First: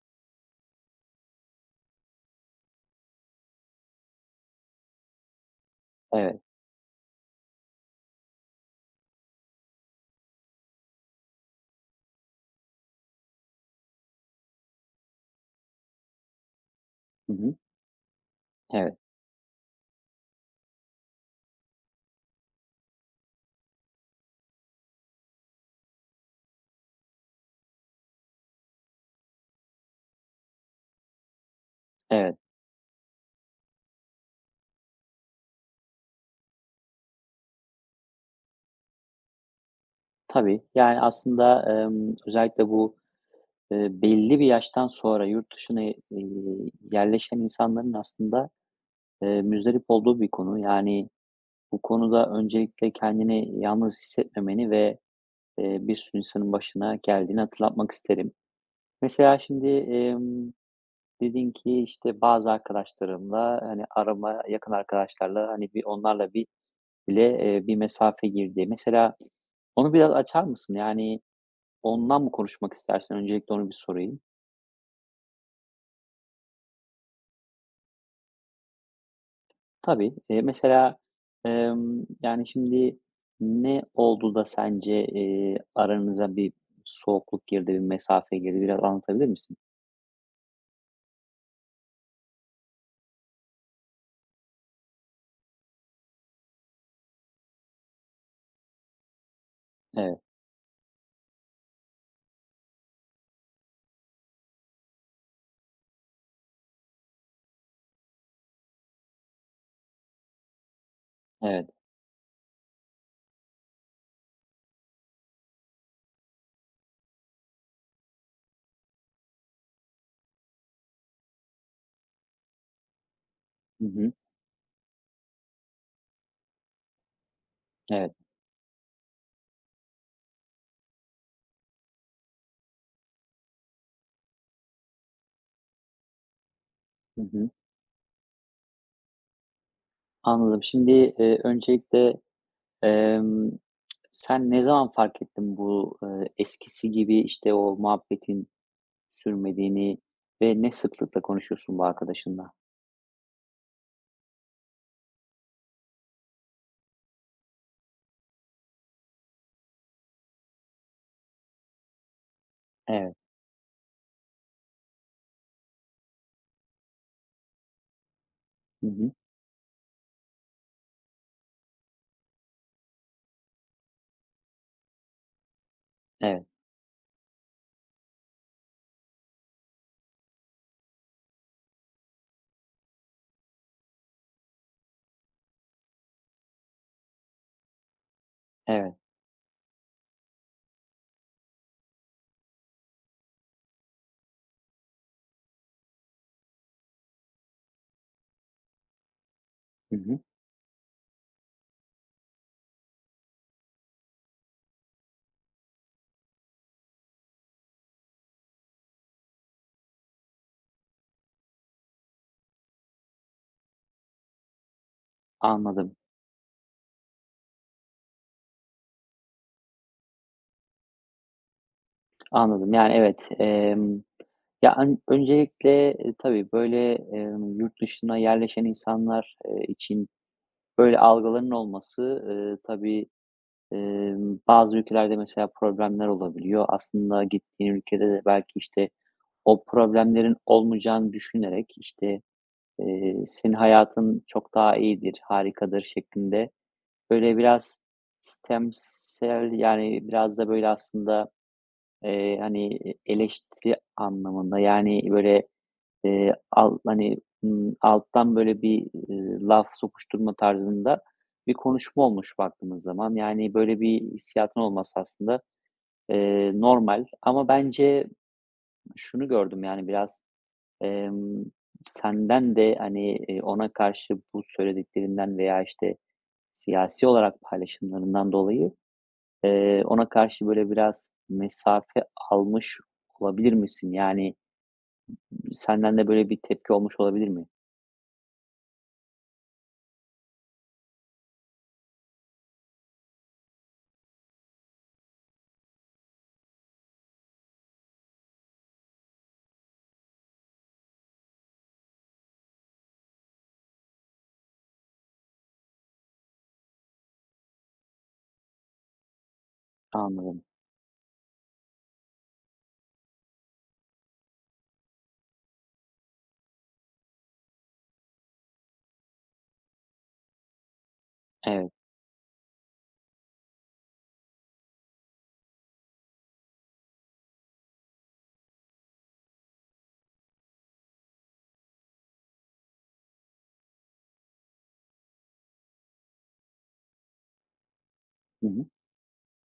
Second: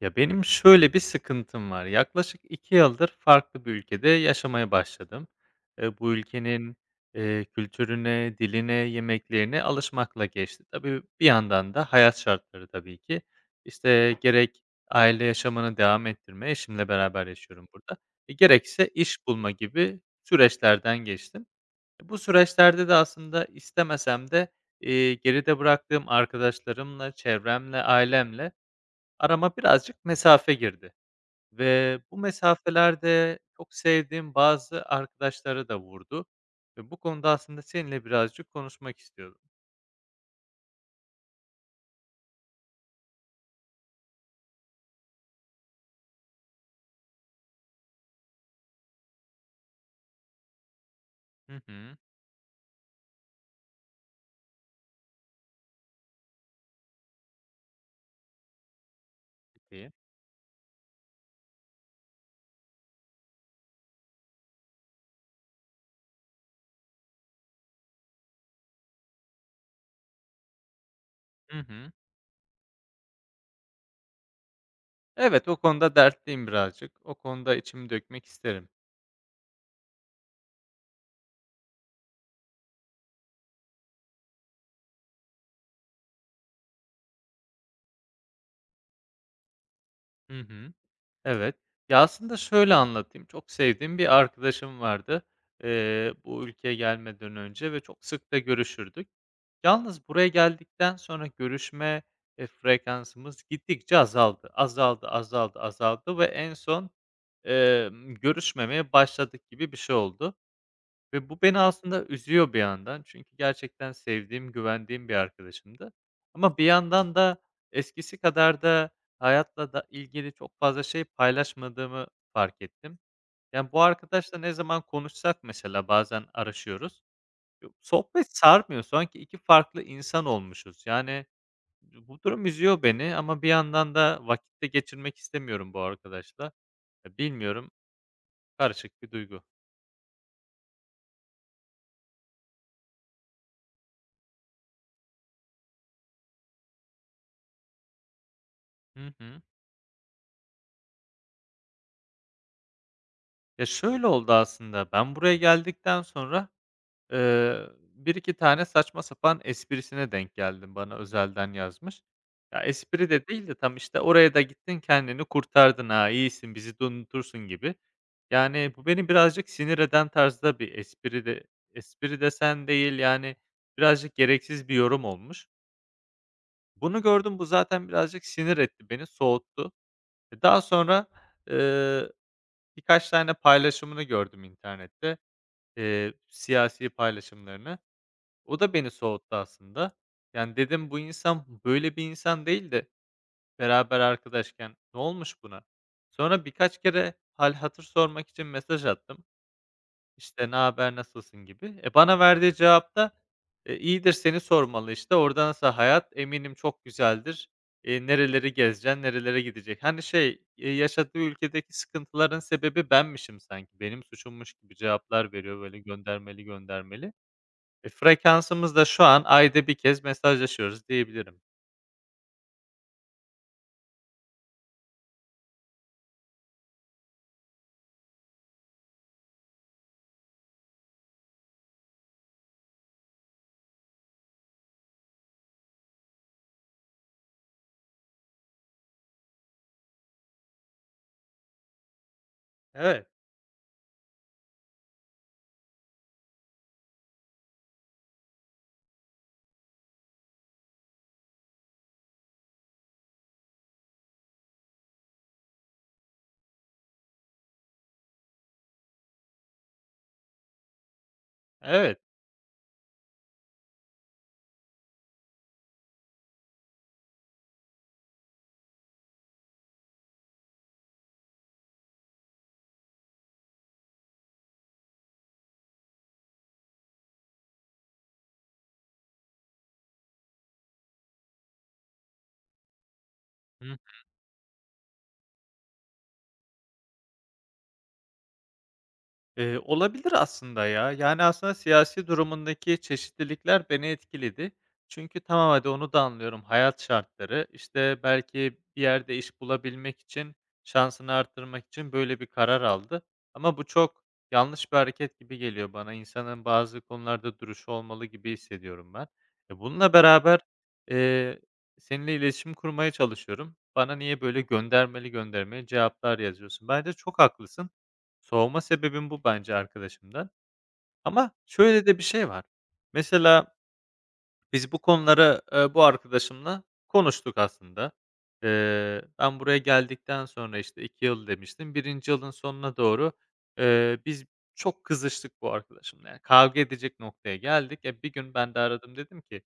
Ya, benim şöyle bir sıkıntım var. Yaklaşık 2 yıldır farklı bir ülkede yaşamaya başladım. Bu Evet. ülkenin, kültürüne, diline, yemeklerine alışmakla geçti. Tabii, bir yandan da hayat şartları tabii ki. İşte, gerek aile yaşamını devam ettirme, eşimle beraber Hı hı. yaşıyorum burada, gerekse Evet, iş bulma gibi süreçlerden geçtim. Bu süreçlerde de aslında istemesem de, geride bıraktığım arkadaşlarımla, çevremle, ailemle arama birazcık mesafe girdi ve bu evet. mesafelerde çok sevdiğim bazı arkadaşlara da vurdu ve bu konuda aslında seninle birazcık konuşmak istiyordum. Tabii. Yani, aslında, özellikle bu, belli bir yaştan sonra yurt dışına, yerleşen insanların aslında, muzdarip olduğu bir konu. Yani, Hı bu hı. konuda öncelikle kendini yalnız hissetmemeni ve, bir sürü insanın başına geldiğini hatırlatmak isterim. Mesela şimdi, Peki. Dedin ki, işte, bazı arkadaşlarımla, hani, arama yakın arkadaşlarla, hani, onlarla bir mesafe girdi. Mesela onu biraz açar mısın? Yani, Hı hı. ondan mı konuşmak istersin? Öncelikle onu bir sorayım. Evet, o konuda dertliyim birazcık. O konuda içimi dökmek isterim. Tabii. Mesela, yani, şimdi ne oldu da sence, aranıza bir soğukluk girdi, bir mesafe girdi? Biraz anlatabilir misin? Hı hı. Evet. Ya, aslında şöyle anlatayım, çok sevdiğim bir arkadaşım vardı, bu ülkeye gelmeden önce ve çok sık da görüşürdük. Yalnız Evet, buraya geldikten sonra görüşme, frekansımız gittikçe azaldı. Azaldı, azaldı, azaldı ve en son, görüşmemeye başladık gibi bir şey oldu ve bu beni evet. aslında üzüyor bir yandan. Çünkü gerçekten sevdiğim, güvendiğim bir arkadaşımdı. Ama bir yandan da eskisi kadar da hayatla da ilgili çok fazla şey paylaşmadığımı fark ettim. Yani, bu Hı hı. arkadaşla ne zaman konuşsak mesela bazen araşıyoruz. Yok, Evet. sohbet sarmıyor. Sanki 2 farklı insan olmuşuz. Yani, bu durum üzüyor beni ama bir yandan da vakit de geçirmek istemiyorum bu arkadaşla. Ya, Hı hı. bilmiyorum, karışık bir duygu. Anladım. Şimdi, öncelikle, emm, sen ne zaman fark ettin bu, eskisi gibi, işte, o muhabbetin Hı hı. sürmediğini ve ne sıklıkla konuşuyorsun bu arkadaşınla? Ya, şöyle oldu aslında, ben buraya geldikten sonra Eee, 1-2 tane saçma sapan esprisine denk geldim, bana özelden yazmış. Ya, espri Evet. de değil de tam, işte, "Oraya da gittin, kendini kurtardın ha, iyisin, bizi de unutursun." gibi. Yani, bu Hı beni hı. birazcık sinir eden tarzda bir espri desen değil, yani, birazcık gereksiz bir yorum olmuş. Evet, Bunu gördüm, bu zaten birazcık sinir etti beni, soğuttu. Daha sonra, eee, birkaç tane paylaşımını gördüm internette, siyasi paylaşımlarını. O da beni evet. soğuttu aslında. Yani dedim, bu insan böyle bir insan değil de beraber arkadaşken ne olmuş buna? Sonra birkaç kere hal hatır sormak için mesaj attım. Hı hı. İşte ne haber, nasılsın gibi. E, bana verdiği cevapta iyidir, seni sormalı, işte orada nasıl hayat, eminim çok güzeldir. E, nereleri gezeceksin, nerelere gidecek. Hani yaşadığı ülkedeki sıkıntıların sebebi benmişim, sanki benim suçummuş gibi cevaplar veriyor, böyle Anladım, göndermeli göndermeli. E, frekansımız da şu an ayda bir kez mesajlaşıyoruz diyebilirim. anladım. Yani, evet, ya, öncelikle, tabii, böyle, yurt dışına yerleşen insanlar, için böyle algıların olması, tabii, bazı ülkelerde mesela problemler olabiliyor. Aslında gittiğin ülkede de belki, işte, o problemlerin olmayacağını düşünerek, işte, Evet, senin hayatın çok daha iyidir, harikadır şeklinde, böyle biraz sistemsel, yani, biraz da, böyle, aslında, hani, eleştiri anlamında, yani, böyle, al hani, alttan, böyle, bir, laf sokuşturma tarzında bir evet. konuşma olmuş baktığımız zaman. Yani, böyle bir hissiyatın olması aslında, normal ama bence şunu gördüm, yani, biraz, emm, senden de, hani, ona karşı bu söylediklerinden veya, işte, siyasi olarak paylaşımlarından dolayı ona karşı böyle biraz mesafe almış olabilir Hı. misin? Yani, senden de böyle bir tepki olmuş olabilir mi? Olabilir aslında ya. Yani, aslında siyasi durumundaki çeşitlilikler beni etkiledi. Çünkü tamam, hadi onu da anlıyorum, hayat şartları, işte, belki bir yerde iş bulabilmek için, şansını artırmak için böyle bir karar aldı ama bu çok yanlış bir hareket gibi geliyor bana. İnsanın bazı konularda duruşu olmalı gibi hissediyorum ben. E, bununla beraber, Anladım. eee, seninle iletişim kurmaya çalışıyorum. Bana niye böyle göndermeli göndermeli cevaplar yazıyorsun? Bence çok haklısın. Soğuma sebebim bu bence arkadaşımdan. Ama Evet. şöyle de bir şey var. Mesela biz bu konuları, bu arkadaşımla konuştuk aslında. Ben buraya geldikten sonra, işte, 2 yıl demiştim. Birinci yılın sonuna doğru, biz çok kızıştık bu arkadaşımla. Yani kavga edecek noktaya geldik. E, bir gün Hı ben de hı. aradım, dedim ki,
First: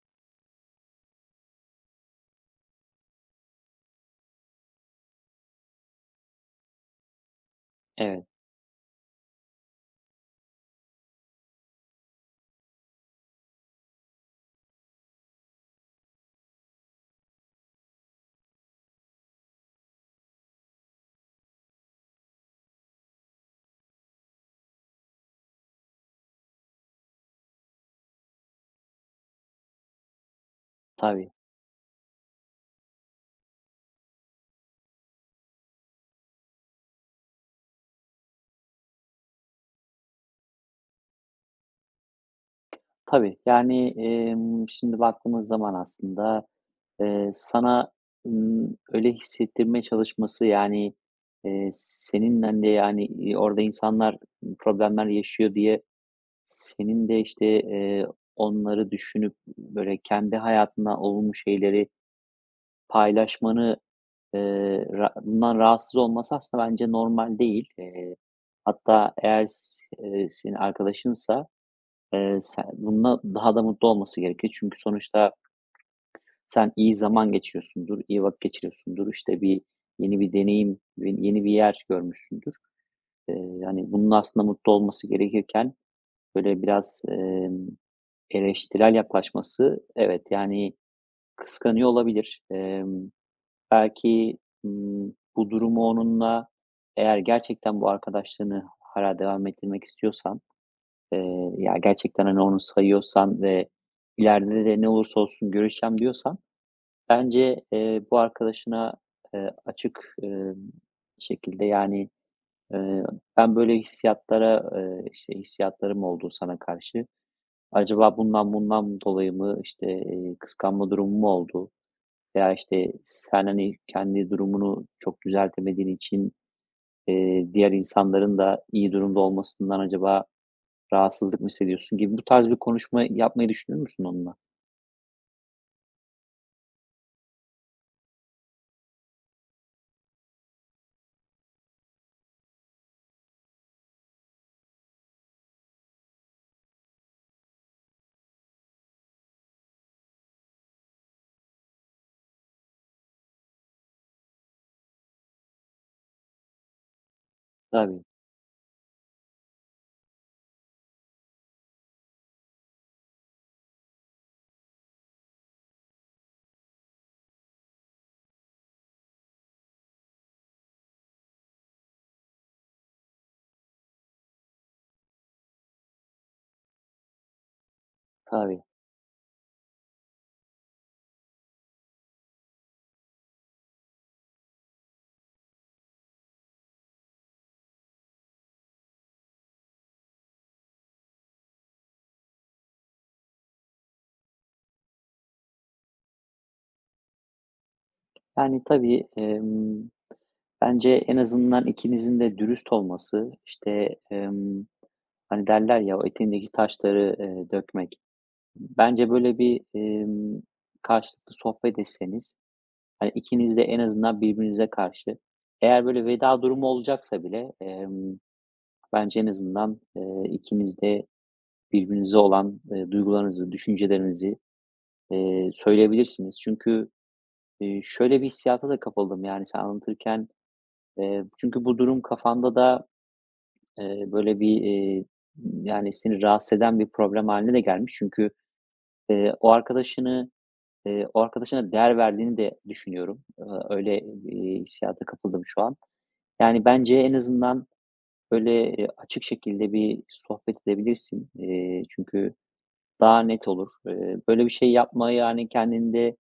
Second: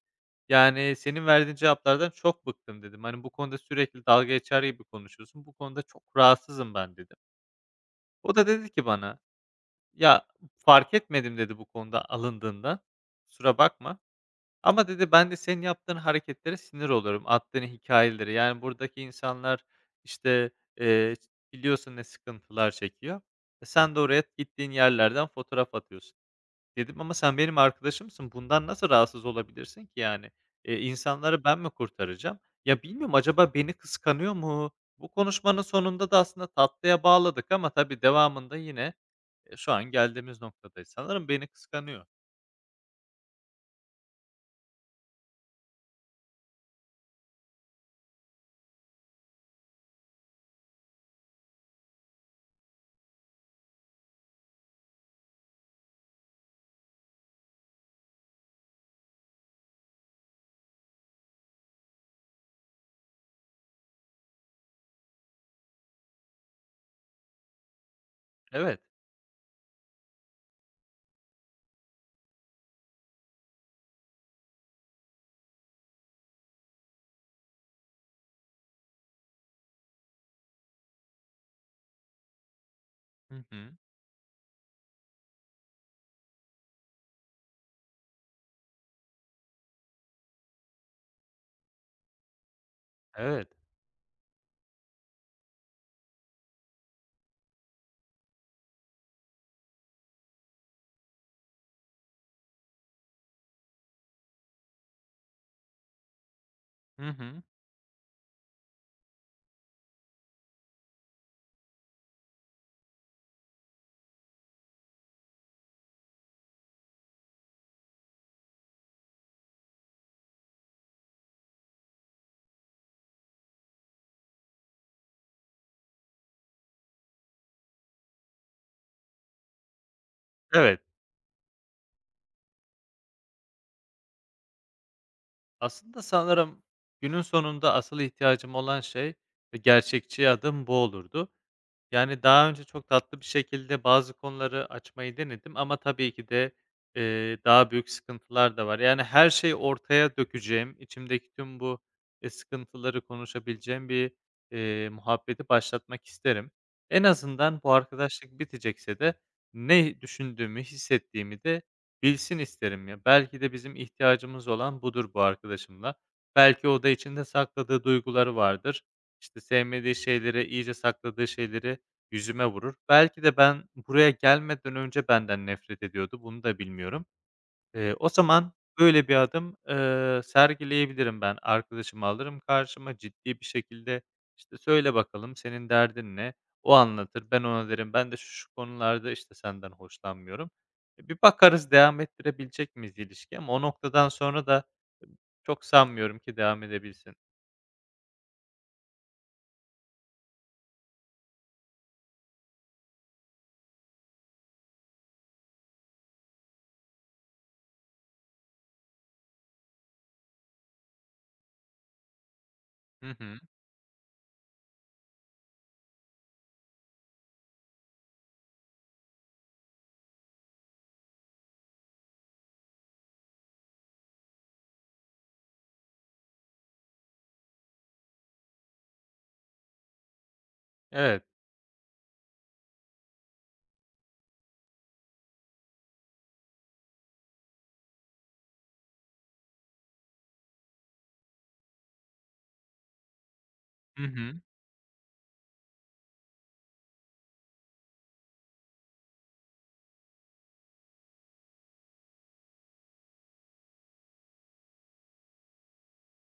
"Yani senin verdiğin cevaplardan çok bıktım." dedim. "Hani bu konuda sürekli dalga geçer gibi konuşuyorsun. Bu konuda çok rahatsızım ben." dedim. Evet. O da dedi ki bana, "Ya, fark etmedim." dedi bu konuda alındığından. "Kusura bakma ama" dedi, "ben de senin yaptığın hareketlere sinir oluyorum, attığın hikâyelere." Yani buradaki insanlar, işte, eee, biliyorsun ne sıkıntılar çekiyor. E, sen de oraya gittiğin yerlerden fotoğraf atıyorsun. Dedim, "Ama sen benim arkadaşımsın. Bundan nasıl rahatsız olabilirsin ki yani? Tabii. İnsanları ben mi kurtaracağım?" Ya, bilmiyorum, acaba beni kıskanıyor mu? Bu konuşmanın sonunda da aslında tatlıya bağladık ama tabii devamında yine şu an geldiğimiz noktadayız. Sanırım beni kıskanıyor. Tabii. Yani, şimdi baktığımız zaman aslında, sana, öyle hissettirmeye çalışması, yani, seninle de, yani, orada insanlar problemler yaşıyor diye senin de, işte, onları düşünüp böyle kendi hayatından olumlu şeyleri paylaşmanı ra bundan rahatsız olması aslında bence normal değil. Evet. Hatta eğer s senin arkadaşınsa, sen bununla daha da mutlu olması gerekir. Çünkü sonuçta sen iyi zaman geçiriyorsundur, iyi vakit geçiriyorsundur, işte, bir yeni bir deneyim, yeni bir yer görmüşsündür. Eee, Hı hı. yani, bunun aslında mutlu olması gerekirken, böyle, biraz, eleştirel yaklaşması, evet, yani, kıskanıyor olabilir. Evet. Belki, bu durumu onunla eğer gerçekten bu arkadaşlığını hâlâ devam ettirmek istiyorsan, ya, gerçekten, hani, onu sayıyorsan ve ileride de ne olursa olsun görüşeceğim diyorsan Hı hı. bence, bu arkadaşına, açık, şekilde, yani, eee, "Ben böyle hissiyatlara, işte, hissiyatlarım oldu sana karşı. Acaba bundan dolayı mı, işte, kıskanma durumu mu oldu? Veya, işte, sen, hani, kendi durumunu çok düzeltemediğin için, diğer insanların da iyi durumda olmasından acaba Evet. rahatsızlık mı hissediyorsun gibi bu tarz bir konuşma yapmayı düşünür müsün onunla?" Aslında sanırım günün sonunda asıl ihtiyacım olan şey ve gerçekçi adım bu olurdu. Yani, daha önce çok tatlı bir şekilde bazı konuları açmayı denedim ama tabii ki de, daha büyük sıkıntılar da var. Yani, her şeyi ortaya dökeceğim, içimdeki tüm bu, sıkıntıları konuşabileceğim bir, muhabbeti başlatmak isterim. En azından bu Tabii, arkadaşlık bitecekse de ne düşündüğümü, hissettiğimi de bilsin isterim ya. Belki de bizim ihtiyacımız olan budur bu arkadaşımla. Belki o da içinde sakladığı duyguları vardır. İşte, sevmediği şeyleri, iyice sakladığı şeyleri yüzüme vurur. Belki de ben buraya gelmeden önce benden nefret ediyordu. Bunu da bilmiyorum. O zaman tabii. böyle bir adım, sergileyebilirim ben. Arkadaşımı alırım karşıma ciddi bir şekilde, işte, "Söyle bakalım senin derdin ne?" O anlatır. Ben ona derim, "Ben de şu şu konularda, işte, senden hoşlanmıyorum." E, bir bakarız devam ettirebilecek miyiz ilişki. Ama o noktadan sonra da e, çok sanmıyorum ki devam edebilsin. Yani, tabii, bence en azından ikinizin de dürüst olması, işte, hani, derler ya, "O etindeki taşları, dökmek." Bence böyle bir, karşılıklı sohbet etseniz, Hı hani, hı. ikiniz de en azından birbirinize karşı eğer böyle veda durumu olacaksa bile, bence en azından, ikiniz de birbirinize olan, duygularınızı, düşüncelerinizi, söyleyebilirsiniz. Çünkü, şöyle bir hissiyata da kapıldım, yani, sen anlatırken, Evet. Çünkü bu durum kafanda da, böyle bir, yani, seni rahatsız eden bir problem haline de gelmiş. Çünkü, eee, o arkadaşını, o arkadaşına değer verdiğini de düşünüyorum. Öyle Hı hı. bir hissiyata kapıldım şu an. Yani, bence en azından, böyle, açık şekilde bir sohbet edebilirsin. Çünkü daha net olur. Böyle bir şey yapmayı, yani kendinde,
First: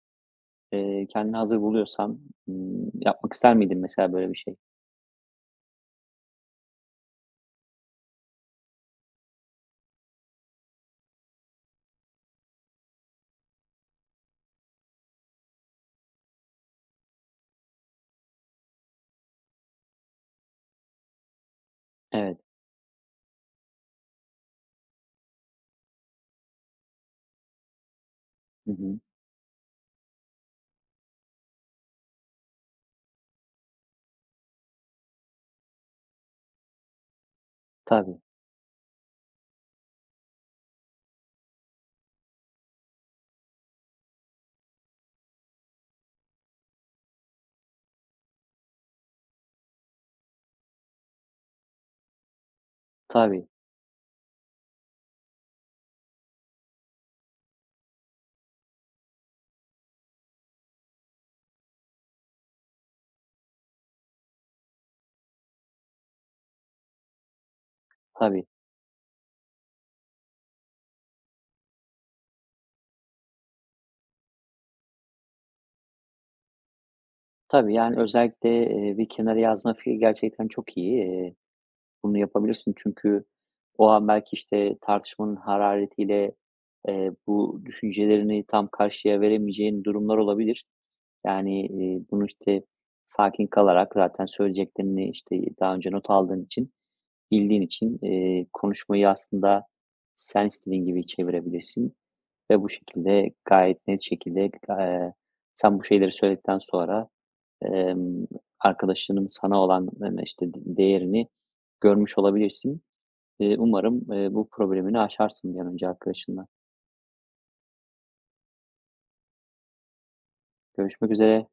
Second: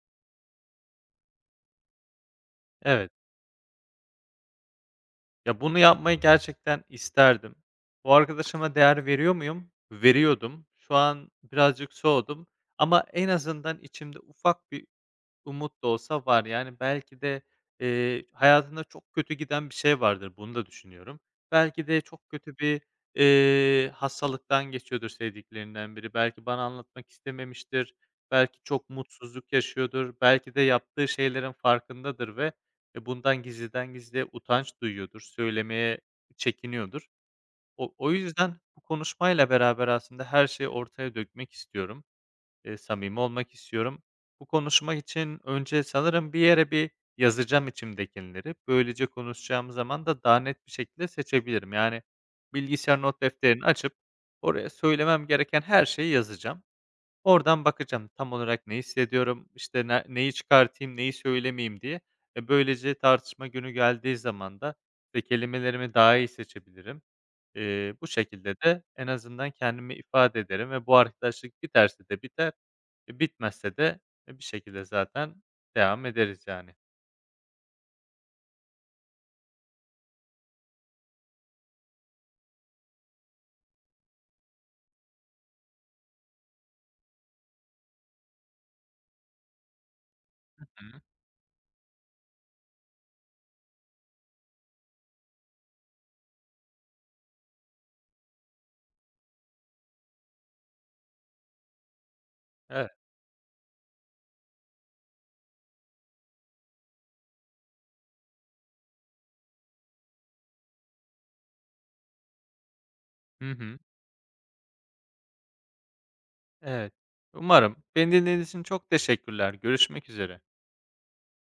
kendini hazır buluyorsan, Evet. yapmak ister miydin mesela böyle bir şey? Ya, bunu yapmayı gerçekten isterdim. Bu arkadaşıma değer veriyor muyum? Veriyordum. Şu an birazcık soğudum ama en azından içimde ufak bir umut da olsa var. Yani belki de, hayatında çok kötü giden bir şey vardır, bunu da düşünüyorum. Belki de çok Evet. kötü bir, hastalıktan geçiyordur sevdiklerinden biri. Belki bana anlatmak istememiştir. Belki Hı çok hı. mutsuzluk yaşıyordur. Belki de yaptığı şeylerin farkındadır ve, bundan gizliden gizliye utanç duyuyordur. Söylemeye çekiniyordur. O Tabii, yüzden bu konuşmayla beraber aslında her şeyi ortaya dökmek istiyorum. Samimi olmak istiyorum. Bu konuşmak için önce sanırım bir yere bir yazacağım içimdekileri. Böylece konuşacağım zaman da daha net bir şekilde seçebilirim. Yani, bilgisayar not tabii, defterini açıp oraya söylemem gereken her şeyi yazacağım. Oradan bakacağım tam olarak ne hissediyorum, işte, ne neyi çıkartayım, neyi söylemeyeyim diye. E, böylece tartışma günü geldiği zaman da, işte, kelimelerimi daha iyi seçebilirim. Bu tabii, şekilde de en azından kendimi ifade ederim ve bu arkadaşlık biterse de biter, bitmezse de, bir şekilde zaten devam ederiz yani. tabii. Yani, özellikle, bir kenara yazma fikri gerçekten çok iyi. Bunu yapabilirsin çünkü o an belki, işte, tartışmanın hararetiyle, bu düşüncelerini tam karşıya veremeyeceğin durumlar olabilir. Hı hı. Yani, bunu, işte, sakin kalarak zaten söyleyeceklerini, işte, daha önce not aldığın için, bildiğin için, konuşmayı aslında sen istediğin gibi çevirebilirsin ve bu Evet. şekilde gayet net şekilde, sen bu şeyleri söyledikten sonra, emm, arkadaşının sana olan, hani, işte, değerini görmüş olabilirsin. Hı hı. Umarım, bu problemini aşarsın bir an önce arkadaşınla. Evet. Umarım. Beni dinlediğiniz için çok teşekkürler. Görüşmek üzere. Görüşmek üzere.